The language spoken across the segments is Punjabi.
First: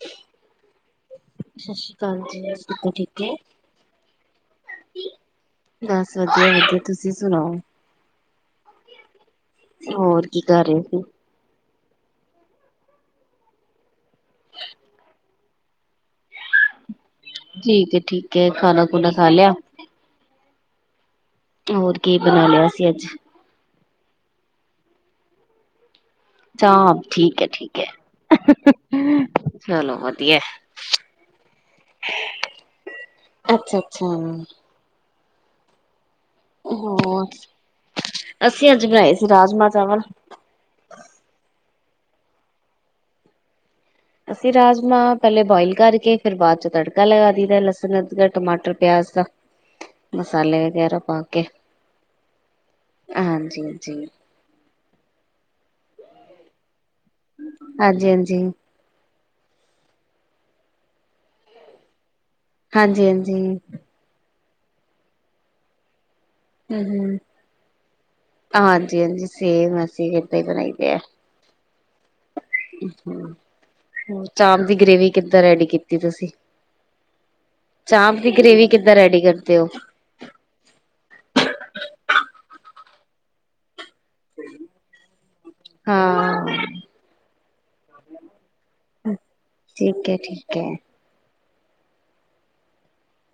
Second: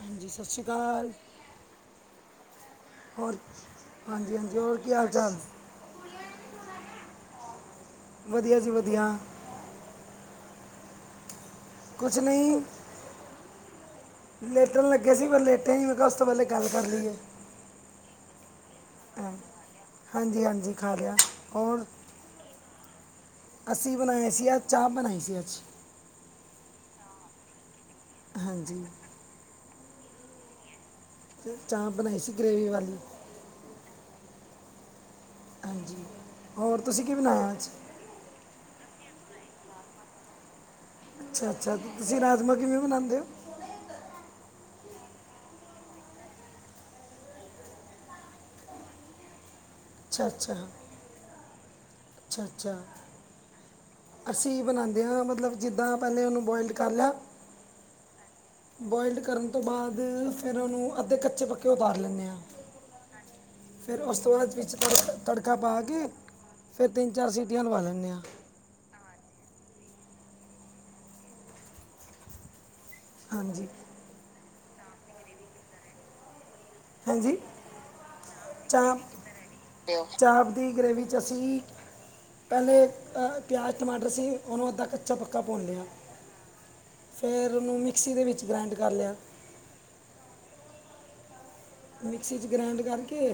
ਹਾਂਜੀ ਸਤਿ ਸ਼੍ਰੀ ਅਕਾਲ ਸਤਿ ਸ੍ਰੀ ਅਕਾਲ, ਜੀ, ਕਿੱਦਾਂ ਠੀਕ ਹੋ? ਹੋਰ ਹਾਂਜੀ-ਹਾਂਜੀ, ਹੋਰ ਕੀ ਹਾਲ ਚਾਲ? ਬਸ ਵਧੀਆ-ਵਧੀਆ, ਤੁਸੀ ਸੁਣਾਓ? ਵਧੀਆ ਜੀ ਵਧੀਆ, ਹੋਰ ਕੀ ਕਰ ਰਹੇ ਸੀ? ਕੁਛ ਨਹੀ ਲੇਟਣ ਲੱਗੇ ਸੀ ਬਸ ਲੇਟੇ ਹੀ ਮੈਂ ਕਿਹਾ ਉਸ ਤੋ ਪਹਿਲੇ ਗੱਲ ਕਰ ਲਈਏ, ਠੀਕ ਐ ਠੀਕ ਐ ਖਾਣਾ ਖੁਣਾ ਖਾ ਹਾਂ, ਲਿਆ। ਹਾਂਜੀ ਹਾਂਜੀ ਖਾ ਲਿਆ, ਹੋਰ ਕੀ ਬਣਾ ਲਿਆ ਸੀ ਅੱਜ? ਅਸੀ ਬਣਾਇਆ ਸੀ ਅੱਜ ਚਾਪ ਬਣਾਈ ਸੀ ਅੱਜ, ਚਾਹ ਠੀਕ ਐ ਠੀਕ, ਹੈ, ਹਾਂਜੀ, ਚਲੋ ਵਧੀਐ, ਤੇ ਚਾਹ ਬਣਾਈ ਸੀ [unintelligible] ਗ੍ਰੇਵੀ ਵਾਲੀ ਅੱਛਾ-ਅੱਛਾ, ਹਾਂਜੀ, ਤੁਸੀਂ ਕੀ ਹੋਰ ਬਣਾਇਆ ਅੱਜ ਅਸੀ ਅੱਜ ਬਣਾਏ ਸੀ ਰਾਜਮਾ ਚਾਵਲ, ਅੱਛਾ-ਅੱਛਾ, ਤੁਸੀ ਰਾਜਮਾ ਕਿਵੇ ਬਣਾਉਦੇ ਔ? ਤੇ ਰਾਜਮਾ ਪਹਿਲੇ ਬੋਇਲ ਕਰਕੇ ਫਿਰ ਬਾਅਦ ਚ ਤੜਕਾ ਲਗਾ ਦੀ ਦੈ ਲਸਣ ਅਦਰਕ ਟਮਾਟਰ ਪਿਆਜ ਦਾ, ਅੱਛਾ ਅੱਛਾ ਮਸਾਲੇ ਵਗੈਰਾ ਪਾ ਕੇ, ਅੱਛਾ ਅੱਛਾ ਹਾਂਜੀ-ਹਾਂਜੀ, ਅਸੀ ਬਨਾਦੇ ਆ ਮਤਲਬ ਜਿੱਦਾ ਪਹਿਲੇ ਉਹਨੂੰ ਬੋਇਲ ਹਾਂਜੀ ਹਾਂਜੀ। ਬੋਇਲ ਕਰਨ ਤੋ ਬਾਅਦ ਫੇਰ ਉਹਨੂੰ ਅੱਧੇ ਕੱਚੇ ਪੱਕੇ ਉਤਾਰ ਲੈਨੇ ਆ ਹਾਂਜੀ-ਹਾਂਜੀ, [unintelligible] ਤ ਤੜਕਾ ਪਾ ਕੇ ਫਿਰ ਤਿੰਨ ਹੂੰ ਚਾਰ ਸੀਟੀਆਂ ਲਵਾ ਲੈਂਦੇ ਆ ਹਾਂਜੀ-ਹਾਂਜੀ ਸੇਮ ਐ, ਅਸੀ ਏਦਾ ਈ ਬਣਾਈਦੇ ਐ, ਹ ਹਾਂਜੀ ਹੋਰ ਚਾਂਪ ਦੀ ਗ੍ਰੇਵੀ ਕਿੱਦਾ ਰੈਡੀ ਕੀਤੀ ਤੁਸੀ? ਹੇਂਜੀ? ਕਿੱਦਾਂ ਚਾਪ ਰੈਡੀ ਕਰਦੇ ਹੋ? ਚਾਂਪ ਦੀ ਗਰੇਵੀ ਚ ਅਸੀ ਪਹਿਲੇ ਪਿਆਜ ਟਮਾਟਰ ਸੀ ਉਹਨੂੰ ਅੱਧਾ ਕੱਚਾ ਪੱਕਾ ਪੁਨਲਿਆ, ਹਾਂ ਫੇਰ ਉਹਨੂੰ ਮਿਕਸੀ ਦੇ ਵਿੱਚ ਗ੍ਰੈਂਡ ਕਰ ਲਿਆ, ਠੀਕ ਹੈ ਠੀਕ ਹੈ। ਮਿਕਸੀ ਚ ਗ੍ਰੈਂਡ ਕਰਕੇ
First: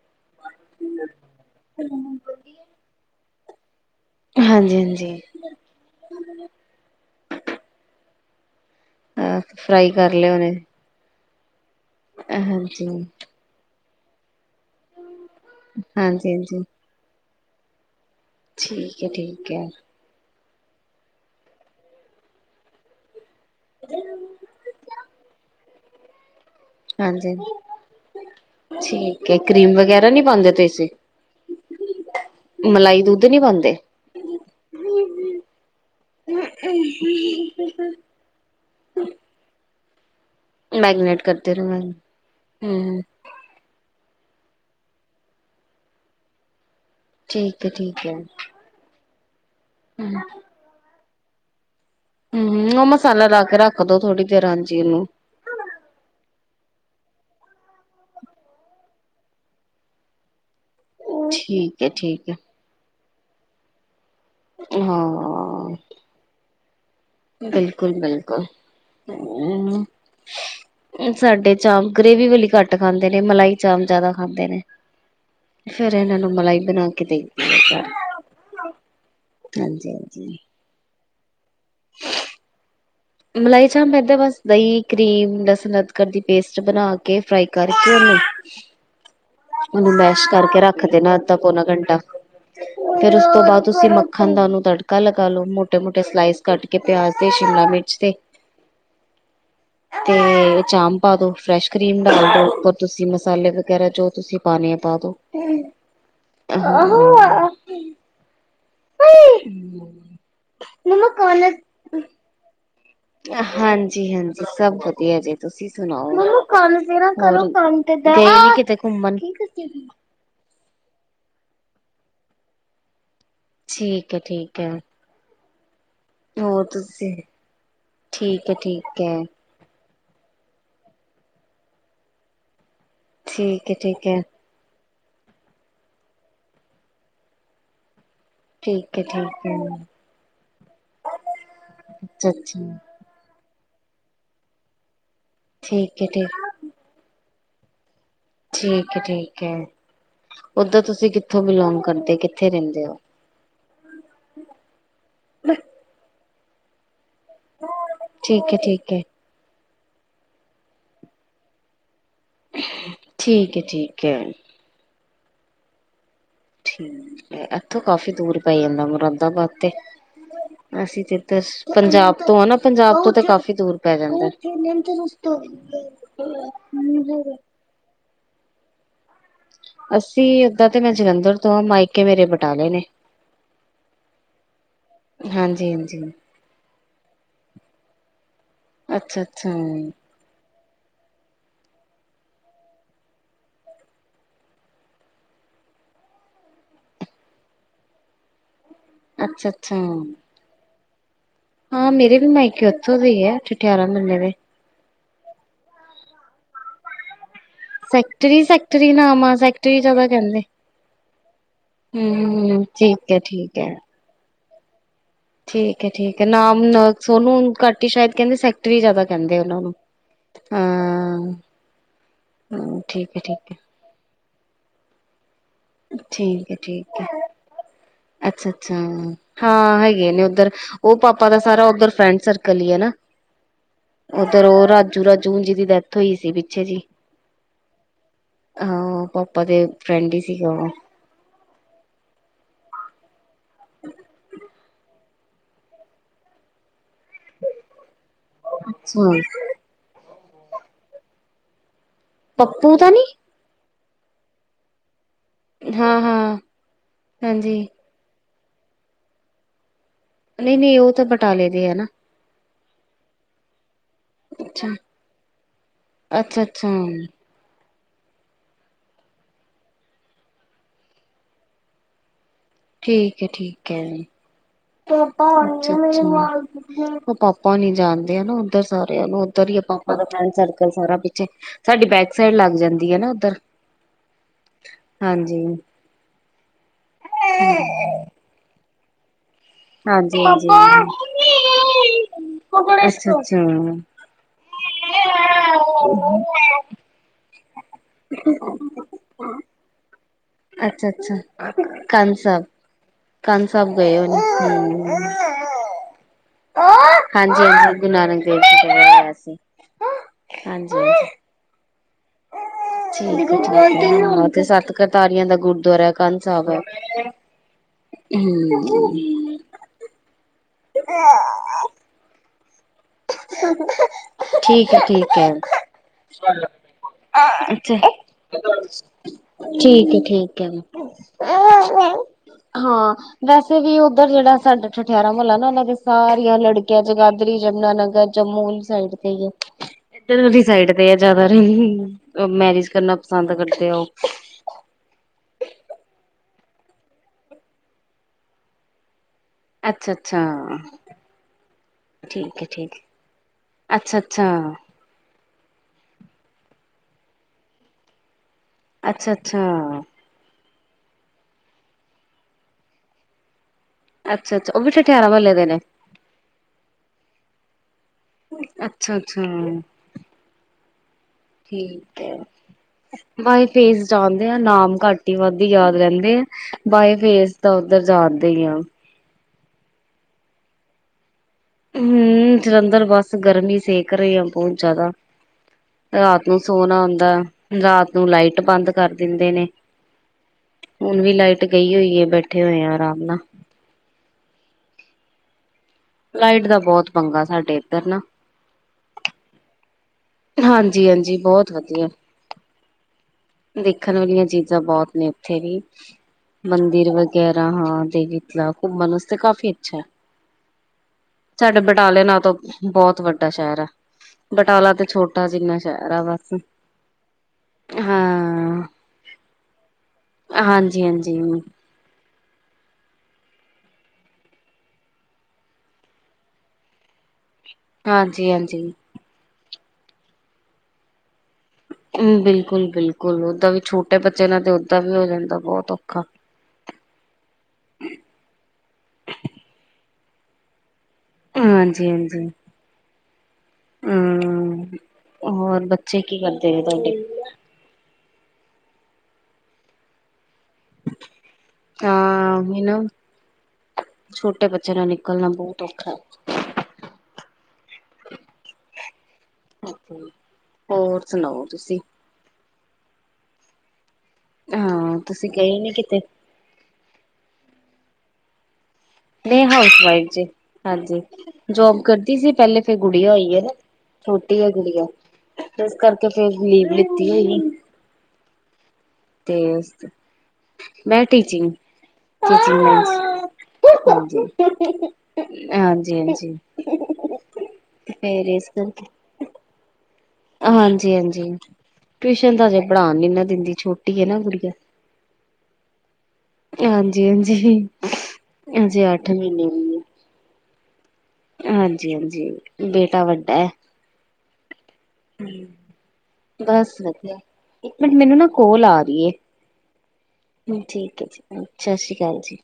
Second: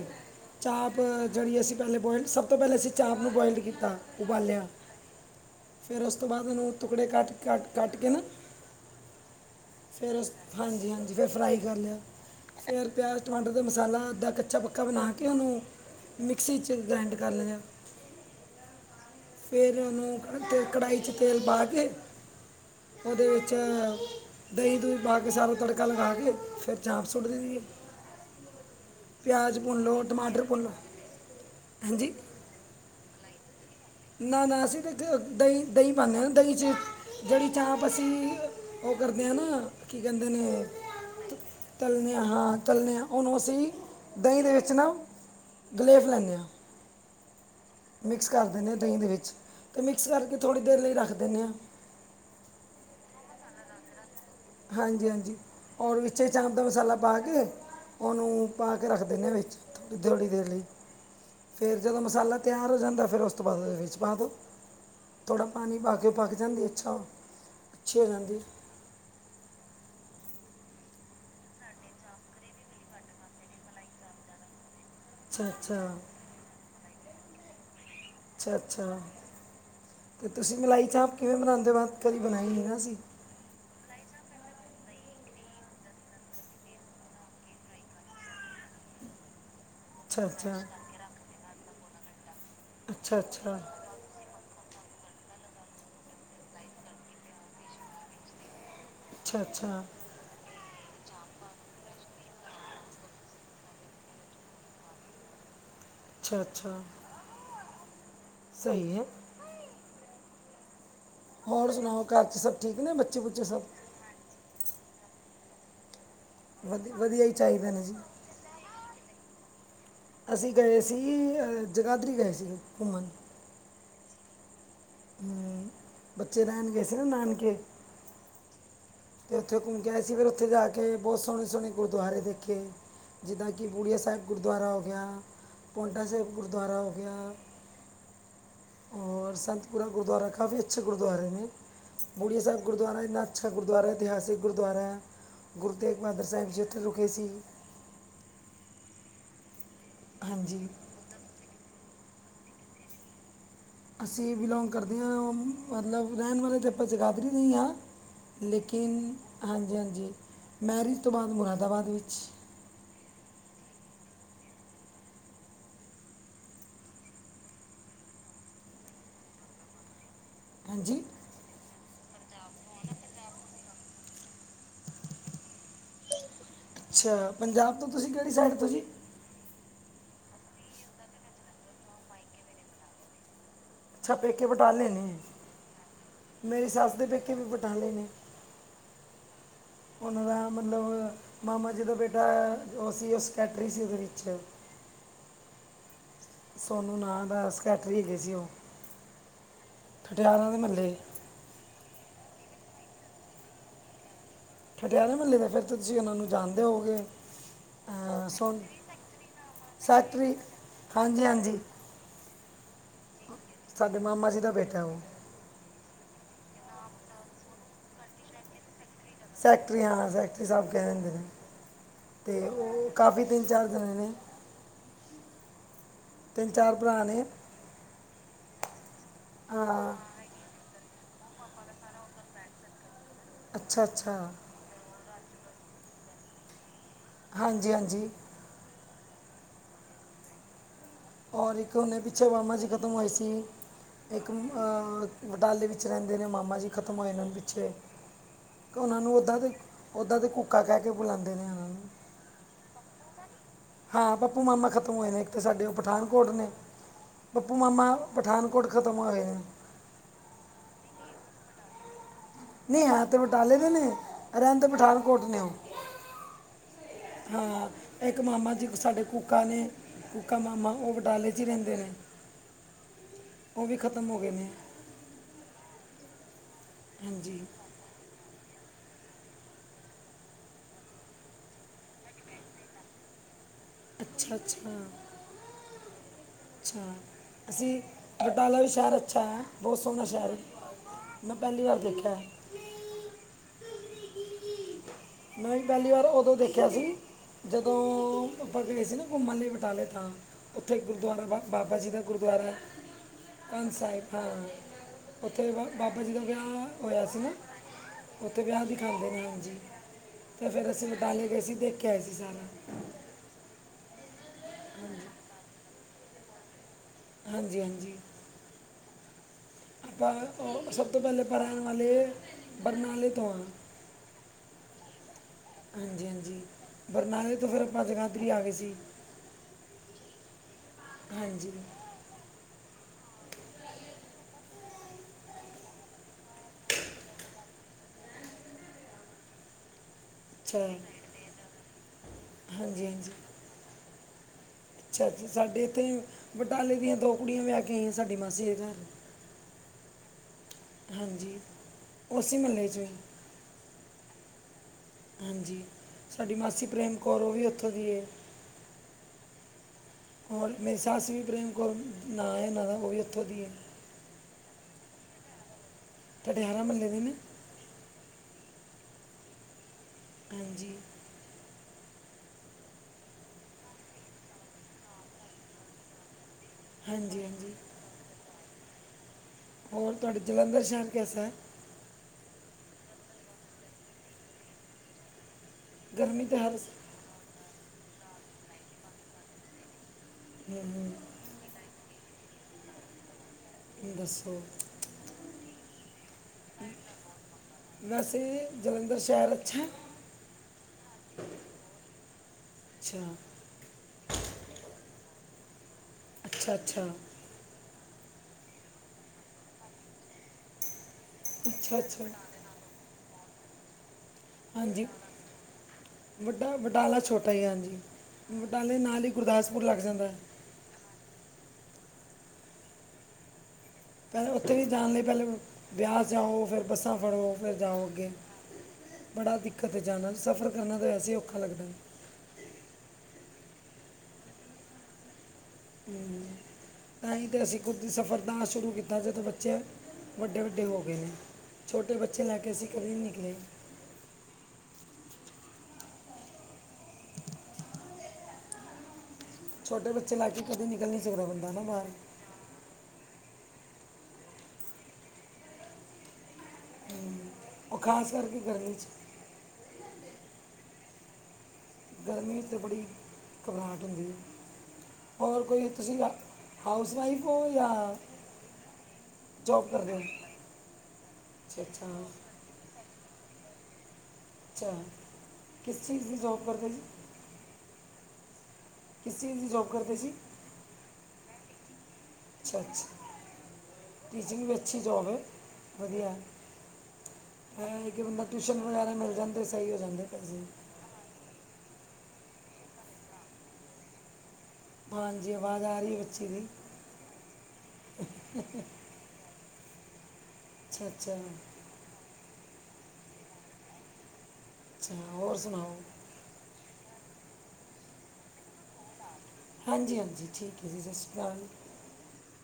ਚਾਪ ਜਿਹੜੀ ਅਸੀ ਪਹਿਲੇ ਬੋਇਲ ਸਭ ਤੋਂ ਪਹਿਲੇ ਅਸੀਂ ਚਾਪ, ਉਹਨੂੰ ਬੁਇਲ ਕੀਤਾ। ਉਬਾਲਿਆ ਹਾਂਜੀ ਹਾਂਜੀ ਫੇਰ ਉਸ ਤੋਂ ਬਾਅਦ ਉਹਨੂੰ ਟੁਕੜੇ ਕੱਟ-ਕੱਟ-ਕੱਟ ਕੇ ਨਾ ਆਹ ਫਰਾਈ ਕਰ ਫਿਰ ਲੇ ਉਸ ਹੋਣੇ, ਹਾਂਜੀ ਹਾਂਜੀ ਫਿਰ ਫਰਾਈ ਕਰ ਲਿਆ ਹਾਂਜੀ। ਫਿਰ ਪਿਆਜ ਟਮਾਟਰ ਦਾ ਮਸਾਲਾ ਅੱਧਾ ਕਾ, ਕੱਚਾ ਪੱਕਾ ਬਣਾ ਕੇ ਉਹਨੂੰ ਹਾਂਜੀ ਮਿਕਸੀ ਹਾਂਜੀ 'ਚ ਗ੍ਰੈਂੰਡ ਕਰ ਲਿਆ। ਠੀਕ ਹੈ ਠੀਕ ਹੈ, ਫਿਰ ਉਹਨੂੰ ਤੇ ਕੜਾਹੀ ਚ ਤੇਲ ਪਾ ਕੇ ਉਹਦੇ ਵਿੱਚ, ਚਾ ਦਹੀਂ-ਦਹੀਂ ਪਾ ਕੇ ਸਾਰਾ ਤੜਕਾ ਲਗਾ ਕੇ ਫਿਰ ਚਾਂਪ ਸੁੱਟ ਹਾਂਜੀ। ਦੇ ਠੀਕ ਹੈ ਕਰੀਮ ਵਗੈਰਾ ਨਹੀਂ ਪਾਦੇ ਭੁੰਨ ਲਓ ਤੁਸੀ ਹਾਂਜੀ ਮਲਾਈ ਦੁੱਧ ਦੁਧ ਨਹੀ ਪਾਂਦੇ ਨਾ ਨਾ ਅਸੀਂ ਤੇ ਦਹੀਂ ਦਹੀਂ ਪਾਨੇ ਆ ਨਾ ਦਹੀਂ ਚ ਜਿਹੜੀ ਚਾਪ ਅਸੀਂ ਕਰਦੇ ਆ ਨਾ ਕੀ ਕਹਿੰਦੇ ਨੇ ਮੈਗਨੇਟ ਕਰਦੇ ਰਹੋ ਹੂੰ। ਤਲਨੇ ਆ ਤਲਨੇ ਆ ਉਹਨੂੰ ਅਸੀਂ ਦਹੀਂ ਦੇ ਵਿੱਚ ਨਾ ਗਲੇਫ ਲੈਂਨੇ ਆ ਠੀਕ ਏ ਠੀਕ ਏ ਮਿਕਸ ਕਰ ਦਿੰਦੇ ਹਾਂ ਦਹੀਂ ਤੇ ਮਿਕਸ ਕਰਕੇ ਥੋੜੀ ਦੇਰ ਲਈ ਰੱਖ ਦਿੰਨੇ ਆ ਹੂ ਉਹ ਮਸਾਲਾ ਲਾ ਕੇ ਰੱਖ ਦੋ ਥੋੜੀ ਹਾਂਜੀ ਹਾਂਜੀ ਔਰ ਵਿੱਚੇ ਚਾ ਅੱਦਾ ਮਸਾਲਾ ਪਾ ਕੇ ਉਹਨੂੰ ਪਾ ਕੇ ਰੱਖ ਦਿੰਨੇ ਆ ਵਿੱਚ ਥੋੜ੍ਹੀ ਦੇਰ ਲਈ ਫੇਰ ਠੀਕ ਹੈ ਜਦੋਂ ਠੀਕ ਹੈ ਮਸਾਲਾ ਤਿਆਰ ਹੋ ਜਾਂਦਾ ਫਿਰ ਉਸ ਤੋਂ ਬਾਅਦ ਉਹਦੇ ਵਿੱਚ ਪਾ ਦਿਉ ਹਾਂ ਥੋੜ੍ਹਾ ਪਾਨੀ ਪਾਕੇ ਪਕ ਜਾਂਦੀ ਅੱਛਾ ਹੋ ਬਿਲਕੁਲ ਅੱਛੀ ਜਾਂਦੀ ਬਿਲਕੁਲ ਹੈ। ਹੁ ਸਾਡੇ ਚਾਂਪ ਗ੍ਰਰੇਵੀ ਵਾਲੀ ਘੱਟ ਖਾਂਦੇ ਨੇ ਮਲਾਈ ਚਾਂਪ ਜ਼ਿਆਦਾ ਖਾਂਦੇ ਨੇ ਅੱਛਾ ਅੱਛਾ ਫੇਰ ਇਹਨਾਂ ਨੂੰ ਮਲਾਈ ਬਣਾ ਕੇ ਦੇਈ ਦੀ ਆ ਅੱਛਾ ਅੱਛਾ ਤੇ ਹਾਂਜੀ ਤੁਸੀਂ ਮਲਾਈ ਚਾਂਪ ਕਿਵੇਂ ਬਨਾਦੇ ੳ ਕਦੀ ਬਨਾਈ ਨਹੀਂ ਨਾ ਅਸੀ ਮਲਾਈ ਚਾਪ ਏਦਾਂ ਬਸ ਦਹੀਂ ਕਰੀਮ ਲਸਨ ਅਦਕਰ ਦੀ ਪੇਸਟ ਬਨਾ ਕੇ ਫਰਾਈ ਕਰਕੇ ਉਹਨੂੰ ਅੱਛਾ ਮੈਸ਼ ਅੱਛਾ ਕਰਕੇ ਰੱਖ ਦੇਨਾ ਅੱਧਾ ਪੌਨਾ ਘੰਟਾ ਫੇਰ ਅੱਛਾ ਉਸ ਤੋਂ ਅੱਛਾ ਬਾਅਦ ਤੁਸੀਂ ਮੱਖਣ ਦਾ ਉਹਨੂੰ ਤੜਕ ਲਗਾ ਲਓ ਮੋਟੇ ਮੋਟੇ ਸਲਾਈਸ ਕੱਟ ਕੇ ਪਿਆਜ ਤੇ ਸ਼ਿਮਲਾ ਮਿਰਚ ਦੇ ਅੱਛਾ ਅੱਛਾ ਚਾਪ ਪਾ ਦੋ ਫਰੈਸ਼ ਕਰੀਮ ਡਾਲ ਦੋ ਉਤੋਂ ਤੁਸੀਂ ਮਸਾਲੇ ਵਗੈਰਾ ਜੋ ਤੁਸੀਂ ਪਾਨੀ ਏ ਪਾ ਦੋ ਅੱਛਾ ਹ ਸਈ ਏ ਨਕਮ ਨਕਮ ਕਾਲ [inaudible] ਸੁਣਾਓ ਘਰ 'ਚ ਸਭ ਠੀਕ ਨੇ ਬੱਚੇ ਬੁੱਚੇ ਸਭ ਹਾਂਜੀ ਹਾਂਜੀ ਸਭ ਵਧੀਆ ਜੀ ਤੁਸੀਂ ਸੁਨਾਓ ਵਧੀ- ਵਧੀਆ ਹੀ ਚਾਹੀਦੇ ਨੇ ਜੀ ਗਏ ਨੀ ਕਿਤੇ ਘੁੰਮਨ ਅਸੀਂ ਗਏ ਸੀ ਅ ਜਗਾਧਰੀ ਗਏ ਸੀ ਘੁੰਮਨ ਠੀਕ ਏ ਠੀਕ ਏ ਹਮ, ਬੱਚੇ ਹੋਰ ਰਹਿਣ ਗਏ ਸੀ ਨਾ ਤੁਸੀ ਨਾਨਕੇ ਠੀਕ ਏ ਠੀਕ ਹੈ ਤੇ ਉੱਥੇ ਘੁੰਮ ਕੇ ਆਏ ਸੀ ਫਿਰ ਉੱਥੇ ਜਾ ਕੇ ਬਹੁਤ ਸੋਹਣੇ- ਸੋਹਣੇ ਗੁਰਦੁਆਰੇ ਵੇਖੇ। ਜਿੱਦਾਂ ਕੀ ਠੀਕ ਹੈ ਬੁੜੀਆ ਠੀਕ ਸਾਹਿਬ ਹੈ ਗੁਰਦੁਆਰਾ ਪੋਂਟਾ ਸਾਹਿਬ ਗੁਰਦੁਆਰਾ ਹੋ ਗਿਆ ਠੀਕ ਹੈ ਹੋਰ ਠੀਕ ਹੈ ਸੰਤਪੁਰਾ ਗੁਰਦੁਆਰਾ ਕਾਫੀ ਅੱਛੇ ਗੁਰਦੁਆਰੇ ਨੇ ਅੱਛਾ ਬੁੜੀ ਸਾਹਿਬ ਅੱਛਾ ਗੁਰਦੁਆਰਾ ਇਨ ਗੁਰਦੁਆਰਾ ਇਤਿਹਾਸਿਕ ਗੁਰਦੁਆਰਾ ਗੁਰੂ ਤੇਗ ਠੀਕ ਹੈ ਠੀਕ ਬਹਾਦਰ ਸਾਹਿਬ ਉਥੇ ਰੁਕੇ ਸੀ ਠੀਕ ਏ ਠੀਕ ਏ ਹਾਂਜੀ ਓਦਾਂ ਤੁਸੀਂ ਕਿੱਥੋਂ ਦੇ ਉ ਏਥੇ ਕਿੱਥੇ ਰਹਿੰਦੇ ਉ ਅਸੀਂ ਬਿਲੋਂਗ ਕਰਦੇ ਆ ਮਤਲਬ ਰਹਿਨ ਵਾਲੇ ਤੇ ਆਪਾ ਜਗਾਦਰੀ ਨਾ ਠੀਕ ਹੈ ਠੀਕ ਹੈ ਲੇਕਿਨ ਹਾਂਜੀ ਹਾਂਜੀ ਮੈਰਿਜ ਤੋਂ ਬਾਅਦ ਮੁਰਾਦਾਬਾਦ ਵਿੱਚ ਠੀਕ ਏ ਠੀਕ ਏ ਠੀਕ ਏ ਇੱਥੋਂ ਕਾਫ਼ੀ ਦੂਰ ਪੈ ਜਾਂਦਾ ਮੁਰਾਦਾਬਾਦ ਤੇ। [inaudible] ਹਾਂਜੀ [inaudible] ਪੰਜਾਬ ਤੋਂ ਆ ਨਾ ਪੰਜਾਬ ਤੋਂ ਤੇ ਕਾਫੀ ਦੂਰ ਪੈ ਜਾਂਦਾ। ਅੱਛਾ ਪੰਜਾਬ ਤੋਂ ਤੁਸੀਂ ਕਿਹੜੀ ਸਾਈਡ ਤੋਂ ਜੀ। ਅਸੀਂ ਓਦਾਂ ਤੇ ਮੈਂ ਜਲੰਧਰ ਤੋਂ ਆ ਮਾਇਕੇ ਮੇਰੇ ਬਟਾਲੇ ਨੇ। ਅੱਛਾ ਪੇਕੇ ਬਟਾਲੇ ਨੇ। ਹਾਂਜੀ ਹਾਂਜੀ ਮੇਰੀ ਸੱਸ ਦੇ ਪੇਕੇ ਵੀ ਬਟਾਲੇ ਨੇ। ਅੱਛਾ- ਅੱਛਾ। ਉਹਨਾਂ ਦਾ ਮਤਲਬ ਮਾਮਾ ਜੀ ਦਾ ਬੇਟਾ ੳਹ ਸੀ ੳਹ ਸਕੈਟਰੀ ਸੀ ਉਹਦੇ ਵਿੱਚ। [inaudible] [inaudible] ਸੋਨੂੰ ਨਾਂ ਦਾ ਸਕੈਟਰੀ ਹੈਗੇ ਸੀ ਉਹ। ਅੱਛਾ-ਅੱਛਾ। ਠਠਿਆਰਾਂ ਦੇ ਮਹੱਲੇ ਹਾਂ ਮੇਰੇ ਵੀ ਮਾਇਕੇ ਉੱਥੋਂ ਦੇ ਆ ਠਠਿਆਰਾਂ ਮਹਲੇ ਦੇ। ਪਟਿਆਲੇ ਮਹੱਲੇ ਦਾ ਫਿਰ ਤਾਂ ਤੁਸੀਂ ਉਹਨਾਂ ਨੂੰ ਜਾਣਦੇ ਹੋਗੇ। ਸੋਨ ਸੈਕਟਰੀ-ਸੈਕਟਰੀ ਨਾਮ ਆ ਸੈਕਟਰੀ ਜਗ੍ਹਾ ਕਹਿੰਦੇ। ਹਾਂਜੀ ਹਾਂਜੀ ਹੂੰ ਠੀਕ ਹੈ ਠੀਕ ਹੈ। ਸਾਡੇ [inaudible] ਠੀਕਹੈ-ਠੀਕ ਹੈ ਨਾਮ ਸੋਨੂੰ ਘੱਟ ਹੀ ਸ਼ਾਇਦ ਕਹਿੰਦੇ ਸੈਕਟਰੀ ਜ਼ਿਆਦਾ ਕਹਿੰਦੇ ਓਹਨਾਂ ਨੂੰ ਸੈਕਟਰੀ ਹਾਂ ਸੈਕਟਰੀ ਸਾਹਿਬ ਕਹਿ ਦਿੰਦੇ ਨੇ ਹਾਂ। ਤੇ ਹਾਂ ਉਹ ਠੀਕ ਹੈ ਕਾਫੀ ਤਿੰਨ ਠੀਕ ਚਾਰ ਹੈ ਜਣੇ ਨੇ। ਤਿੰਨ ਠੀਕ ਹੈ ਚਾਰ ਠੀਕ ਭਰਾ ਹੈ ਨੇ ਅੱਛਾ। ਅੱਛਾ ਹਾਂ ਅਹ, ਹੈਗੇ ਨੇ ਉੱਧਰ ਉਹ ਪਾਪਾ ਦਾ ਸਾਰਾ ਉਧਰ ਫਰੈਂਡ ਸਰਕਲ ਹੀ ਏ ਨਾ। ਅੱਛਾ ਅੱਛਾ ਓਧਰ ਉਹ ਰਾਜੂ ਰਾਜੂ ਜੀ ਦੀ ਡੈਥ ਹੋਈ ਸੀ ਪਿੱਛੇ ਜੀ। ਹਾਂਜੀ- ਹਾਂਜੀ। ਹਾਂ ਪਾਪਾ ਦੇ ਫਰੈਂਡ ਹੀ ਸੀ ਉਹ। ਔਰ ਇੱਕ ਉਹਨੇ ਪਿੱਛੇ ਮਾਮਾ ਜੀ ਖ਼ਤਮ ਹੋਈ ਸੀ ਇੱਕ ਬਟਾਲੇ ਵਿੱਚ ਰਹਿੰਦੇ ਨੇ ਮਾਮਾ ਜੀ। ਖਤਮ ਹੋਏ ਇਹਨਾਂ ਨੂੰ ਪਿੱਛੇ ਉਹਨਾਂ ਨੂੰ ਓਦਾਂ ਅੱਛਾ ਦੇ ਓਦਾਂ ਦੇ ਕੂਕਾ ਕਹਿ ਕੇ ਬੁਲਾਉਂਦੇ ਨੇ ਉਹਨਾਂ ਨੂੰ। ਪੱਪੂ ਤਾਂ ਨੀ। ਹਾਂ ਪੱਪੂ ਮਾਮਾ ਖਤਮ ਹੋਏ ਨੇ ਇੱਕ ਤਾਂ ਸਾਡੇ ਉਹ ਹਾਂ ਪਠਾਨਕੋਟ ਹਾਂ ਨੇ ਪੱਪੂ ਹਾਂਜੀ ਮਾਮਾ। ਪਠਾਨਕੋਟ ਖ਼ਤਮ ਹੋਏ ਨੇ। ਨਹੀਂ-ਨਹੀਂ ਉਹ ਤਾਂ ਬਟਾਲੇ ਦੇ ਹੈ ਨਾ। ਨਹੀਂ ਹੈ ਤੇ ਵਟਾਲੇ ਦੇ ਨੇ। ਰਹਿੰਦੇ ਅੱਛਾ ਪਠਾਨਕੋਟ ਨੇ ਉਹ ਅੱਛਾ ਅੱਛਾ ਹਾਂ ਇੱਕ ਮਾਮਾ ਜੀ ਸਾਡੇ ਕੂਕਾ ਨੇ ਕੂਕਾ ਮਾਮਾ ਉਹ ਵਟਾਲੇ 'ਚ ਹੀ ਰਹਿੰਦੇ ਨੇ। ਠੀਕ ਹੈ ਉਹ ਠੀਕ ਵੀ ਹੈ। ਖਤਮ ਹੋ ਗਏ ਨੇ ਅੱਛਾ-ਅੱਛਾ ਹਾਂਜੀ ਪਾਪਾ ਹੋਣੀ ਜਾਣਦੇ ਉਧਰ ਸਾਰਿਆਂ ਨੂੰ ਉੱਧਰ ਹੀ, ਆਪ-ਆਪ ਦਾ ਫਰੈਡ ਸਰਕਲ ਸਾਰਾ ਪਿੱਛੇ ਸਾਡੀ ਬੈਕ ਸਾਈਡ ਲੱਗ ਜਾਂਦੀ ਹੈ ਨਾ ਉੱਧਰ। ਅੱਛਾ-ਅੱਛਾ। ਹਾਂਜੀ ਅੱਛਾ, ਅਸੀਂ ਬਟਾਲਾ ਵੀ ਸ਼ਹਿਰ ਅੱਛਾ ਹੈ। ਬਹੁਤ ਸੋਹਣਾ ਸ਼ਹਿਰ ਹੈ ਹਾਂਜੀ-ਹਾਂਜੀ, ਮੈਂ ਪਹਿਲੀ ਵਾਰ ਦੇਖਿਆ ਹੈ ਅੱਛਾ-ਅੱਛਾ। ਨਹੀਂ ਪਹਿਲੀ ਵਾਰ ਉਦੋਂ ਦੇਖਿਆ ਸੀ। ਜਦੋਂ ਆਪਾਂ ਗਏ ਸੀ ਨਾ ਘੁੰਮਣ ਲਈ ਬਟਾਲੇ ਤਾਂ ਉੱਥੇ ਅੱਛਾ ਅੱਛਾ ਗੁਰਦੁਆਰਾ ਬਾਬਾ ਜੀ ਦਾ ਗੁਰਦੁਆਰਾ। ਕੰਦ ਕੰਨ ਸਾਹਿਬ ਗਏ ਹਾਂ ਹੋਣੇ ਹੂੰ। ਉੱਥੇ ਬਾ- ਬਾਬਾ ਜੀ ਦਾ ਵਿਆਹ ਹੋਇਆ ਸੀ ਨਾ ਹਾਂਜੀ-ਹਾਂਜੀ ਗੁਰੂ ਨਾਨਕ ਦੇਵ ਉੱਥੇ ਵਿਆਹ ਜੀ ਦਾ ਵੀ ਦਿਖਾਉਂਦੇ ਹੋਇਆ ਨੇ ਸੀ। ਤੇ ਫਿਰ ਅਸੀਂ ਹਾਂਜੀ ਬਟਾਲੇ ਗਏ ਸੀ ਦੇਖਿਆ ਆਏ ਸੀ ਸਾਰਾ। ਠੀਕ ਹੈ ਹਾਂ ਤੇ ਸਤ ਕਰਤਾਰੀਆਂ ਦਾ ਗੁਰਦੁਆਰਾ ਕੰਦ ਸਾਹਿਬ ਦਾ। ਹਾਂਜੀ ਹਾਂਜੀ ਹੂੰ। ਆਪਾਂ ਸਭ ਤੋਂ ਪਹਿਲੇ ਪੜ੍ਹਣ ਵਾਲੇ। ਬਰਨਾਲੇ ਤੋਂ ਆ ਠੀਕ ਹੈ। ਠੀਕ ਹੈ। ਹਾਂਜੀ ਹਾਂਜੀ ਬਰਨਾਲੇ ਤੋਂ ਫਿਰ ਅੱਛਾ। ਆਪਾਂ ਜਗਾਦਰੀ ਆ ਗਏ ਸੀ ਠੀਕ-ਠੀਕ ਆ। ਕ ਹਾਂਜੀ [inaudible] ਹਾਂ। ਵੈਸੇ ਵੀ ਉੱਧਰ ਜਿਹੜਾ ਸਾਡ ਠਠਿਆਰਾਂ ਮੁਹੱਲਾ ਨਾ ਉਹਨਾਂ ਦੇ ਸਾਰੀਆਂ ਲੜਕੀਆਂ ਜਗਾਧਰੀ ਯਮੁਨਾਾਨਗਰ, ਜੰਮੂ ਸਾਈਡ ਤੇ ਹੀ ਨੇ। ਇਧਰ ਅੱਛਾ ਸਾਈਡ ਤੇ ਆ, ਲਵ ਮੈਰਿਜ ਹਾਂਜੀ ਕਰਨਾ ਹਾਂਜੀ ਪਸੰਦ ਕਰਦੇ ਆ ਉਹ। ਅੱਛਾ। ਸਾਡੇ ਇੱਥੇ ਬਟਾਲੇ ਦੀਆਂ ਦੋ ਕੁੜੀਆਂ ਵਿਆਹ ਕੇ ਆਈਆਂ ਸਾਡੀ ਮਾਸੀ ਦੇ ਘਰ। ਅੱਛਾ-ਅੱਛਾ। ਹਾਂਜੀ ਉਸੇ ਠੀਕ ਹੈ ਮਹੱਲੇ ਠੀਕ, 'ਚੋਂ ਹੀ ਅੱਛਾ ਚਛ [inaudible] ਹਾਂਜੀ। ਸਾਡੀ ਮਾਸੀ ਪ੍ਰੇਮ ਕੌਰ, ਉਹ ਵੀ ਉੱਥੋਂ ਦੀ ਏ। ਅੱਛਾ-ਅੱਛਾ। ਹੋਰ, ਮੇਰੀ ਸੱਸ ਵੀ ਪ੍ਰੇਮ ਕੌਰ ਨਾਂ ਹੈ ਉਨਾਂ ਦਾ। ਉਹ ਵੀ ਉੱਥੋਂ ਦੀ ਏ। ਅੱਛਾ-ਅੱਛਾ, ਉਹ ਵੀ ਠਿਆਰਾਂ ਮੌਹਲੇ ਦੇ ਨੇ? ਠਠਿਆਰਾ ਮਹੱਲੇ ਦੇ ਨੇ। ਅੱਛਾ-ਅੱਛਾ। ਹਾਂਜੀ। ਠੀਕ ਹੈ, ਬਾਏ ਫੇਸ ਜਾਣਦੇ ਆ, ਨਾਮ ਘੱਟ ਹੀ-ਵੱਧ ਹੀ ਯਾਦ ਰਹਿੰਦੇ ਆ। ਬਾਏ ਹਾਂਜੀ ਫੇਸ ਹਾਂਜੀ ਤਾਂ ਉੱਧਰ ਜਾਦੇ ਹੀ ਆ। ਹੋਰ। ਤੁਹਾਡੇ ਜਲੰਧਰ ਸ਼ਹਿਰ ਕੈਸਾ ਹੈ? ਹੂੰ, ਜਲੰਧਰ ਬਸ ਗਰਮੀ ਸੇਕ ਰਹੇ ਆ ਬਹੁਤ ਜ਼ਿਆਦਾ। ਗਰਮੀ ਰਾਤ ਤਾਂ ਨੂੰ ਹਰ ਸੋਣਾ ਹੁੰਦਾ, ਰਾਤ ਨੂੰ ਲਾਈਟ ਬੰਦ ਕਰ ਦਿੰਦੇ ਨੇ। ਹਮ, ਹੁਣ ਵੀ ਲਾਈਟ ਗਈ ਹੋਈ ਹੈ, ਬੈਠੇ ਹੋਏ ਆ, ਆਰਾਮ ਨਾਲ। ਹਮ, ਦੱਸੋ? ਲਾਈਟ ਦਾ ਬਹੁਤ ਪੰਗਾ ਸਾਡੇ ਇੱਧਰ ਨਾ। ਵੈਸੇ ਜਲੰਧਰ ਸ਼ਹਿਰ ਅੱਛਾ ਹੈ? ਹਾਂਜੀ-ਹਾਂਜੀ, ਬਹੁਤ ਵਧੀਆ। ਅੱਛਾ ਦੇਖਣ ਵਾਲੀਆਂ ਚੀਜ਼ਾਂ ਬਹੁਤ ਨੇ ਉੱਥੇ ਅੱਛਾ ਅੱਛਾ ਵੀ-ਮੰਦਿਰ ਵਗੈਰਾ ਹਾਂ ਘੁੰਮਣ ਵਾਸਤੇ ਕਾਫ਼ੀ ਅੱਛਾ ਹੈ। ਸਾਡੇ ਅੱਛਾ ਬਟਾਲੇ ਅੱਛਾ ਨਾ ਤੋਂ ਬਹੁਤ ਵੱਡਾ ਸ਼ਹਿਰ ਹੈ। ਬਟਾਲਾ ਤੇ ਹਾਂਜੀ ਛੋਟਾ ਜਿੰਨਾ ਸ਼ਹਿਰ ਆ ਬਸ, ਵੱਡਾ ਬਟਾਲਾ ਛੋਟਾ ਹੀ ਹੈ, ਹਾਂਜੀ ਹਾਂ। ਬਟਾਲੇ ਨਾਲ ਹੀ ਗੁਰਦਾਸਪੁਰ ਲੱਗ ਜਾਂਦਾ ਹੈ ਹਾਂਜੀ-ਹਾਂਜੀ। ਪਹਿਲ ਉੱਥੇ ਵੀ ਜਾਣ ਲਈ ਪਹਿਲੇ ਬਿਆਸ ਜਾਓ ਫਿਰ ਬੱਸਾਂ ਫੜੋ ਫਿਰ ਜਾਓ ਅੱਗੇ, ਹਾਂਜੀ-ਹਾਂਜੀ। ਬੜਾ ਦਿੱਕਤ ਹੈ ਜਾਣਾ। ਸਫ਼ਰ ਕਰਨਾ ਤਾਂ ਵੈਸੇ ਹੀ ਔਖਾ ਲੱਗਦਾ। ਹੈ। ਬਿਲਕੁਲ-ਬਿਲਕੁਲ, ਓਦਾਂ ਵੀ ਛੋਟੇ ਬੱਚੇ ਨਾਲ ਤੇ ਓਦਾਂ ਵੀ ਹੋ ਜਾਂਦਾ ਬਹੁਤ ਔਖਾ। ਹਮ, ਤਾਂ ਹੀ ਤਾਂ, ਅਸੀਂ ਖੁਦ ਸਫ਼ਰ ਤਾਂ ਸ਼ੁਰੂ ਕੀਤਾ ਜਦੋਂ ਬੱਚੇ ਵੱਡੇ-ਵੱਡੇ ਹੋ ਛੋਟੇ ਬੱਚੇ ਹਾਂਜੀ-ਹਾਂਜੀ ਲੈ ਕੇ ਅਸੀਂ ਕਦੇ ਨੀ ਨਿਕਲੇ। ਹੂੰ ਹੋਰ ਬੱਚੇ ਕੀ ਕਰਦੇ ਨੇ ਤੁਹਾਡੇ? ਛੋਟੇ ਬੱਚੇ ਲੇ ਕੇ ਕਦੇ ਨਿਕਲ ਨੀ ਸਕਦਾ ਬੰਦਾ ਨਾ ਬਾਹਰ ਹਾਂ ਵੀ ਨਾ ਛੋਟੇ ਬੱਚੇ ਨਾਲ ਨਿਕਲਣਾ ਬਹੁਤ ਔਖਾ। ਹਮ, ਉਹ ਖ਼ਾਸ ਕਰਕੇ ਗਰਮੀ 'ਚ। ਹੋਰ ਸੁਣਾਓ? ਤੁਸੀਂ? ਗਰਮੀ ਤੇ ਬੜੀ ਘਬਰਾਹਟ ਹੁੰਦੀ ਹਾਂ ਤੁਸੀਂ ਹੋਰ ਗਏ ਕੋਈ, ਨੀ ਕਿਤੇ? ਤੁਸੀਂ ਹਾਊਸ ਵਾਈਫ ਹੋ ਜਾਂ ਨਹੀਂ ਜੌਬ ਕਰਦੇ ਹੋ ਹਾਊਸਵਾਾਈਫ ਜੀ, ਅੱਛਾ ਹਾਂਜੀ, ਜੋਬ ਅੱਛਾ ਕਰਦੀ ਸੀ ਪਹਿਲੇ ਫਿਰ ਗ ਗੁੜਿਆ ਹੋਈ ਹੈ ਨਾ, ਛੋਟੀ ਆ ਅੱਛਾ ਗੁੜੀਆ, ਇਸ ਕਿਸ ਕਰਕੇ ਚੀਜ਼ ਦੀ ਫੇਰ ਜੌਬ ਕਰਦੇ ਲੀਵ ਜੀ ਲਿੱਤੀ ਹੋਇਆ। ਕਿਸ ਤੇ ਚੀਜ਼ ਦੀ ਜੌਬ ਕਰਦੇ ਜੀ ਮੈਂ ਟੀਚਿੰਗਚ, ਅੱਛਾ ਟੀਚੰਗ ਲਾਈਨ ਅੱਛਾ ਚ। ਟੀਚਿੰਗ ਵੀ ਅੱਛੀ ਜੌਬ ਹੈ ਵਧੀਆ ਹਜੀ-ਹਾਂਜੀ। ਹੈ ਕਿ ਬੰਦਾ ਟਿਊਸ਼ਨ ਵਗੈਰਾ ਮਿਲ ਜਾਂਦੇ ਸਹੀ ਹੋ ਜਾਂਦੇ। ਪੈਸੇ ਹਾਂਜੀ-ਹਾਂਜੀ ਟਿਊਸ਼ਨ ਤਾਂ ਅਜੇ ਪੜ੍ਹਾਉਣ ਨੀ ਨਾ ਦਿੰਦੀ, ਛੋਟੀ ਹੈ ਨਾ ਕੁੜੀੀਆਂ। ਹਾਂਜੀ ਆਵਾਜ਼ ਆ ਰਹੀ ਹੈ ਬੱਚੀ ਦੀ ਹਾਂਜੀ-ਹਾਂਜੀ- ਹਾਂਜੀ ਅੱਠ ਮਹੀਨੇ ਦੀ ਅੱਛਾ ਅੱਛਾ ਹਾਂਜੀ-ਹਾਂਜੀ, ਬੇਟਾ ਵੱਡਾ ਹੈ। ਅੱਛਾ, ਹੋਰ ਸੁਣਾਓ। ਬਸ ਵਧੀਆ, ਇੱਕ ਮਿੰਟ ਮੈਨੂੰ ਨਾ ਕੋਲ ਆ ਰਹੀ ਏ। ਹਾਂਜੀ ਹਾਂਜੀ ਸਤਿ ਠੀਕ ਹੈ ਸ਼੍ਰੀ ਜੀ, ਅਕਾਲ ਸਤਿ ਸ੍ਰੀ ਅਕਾਲ ਜੀ।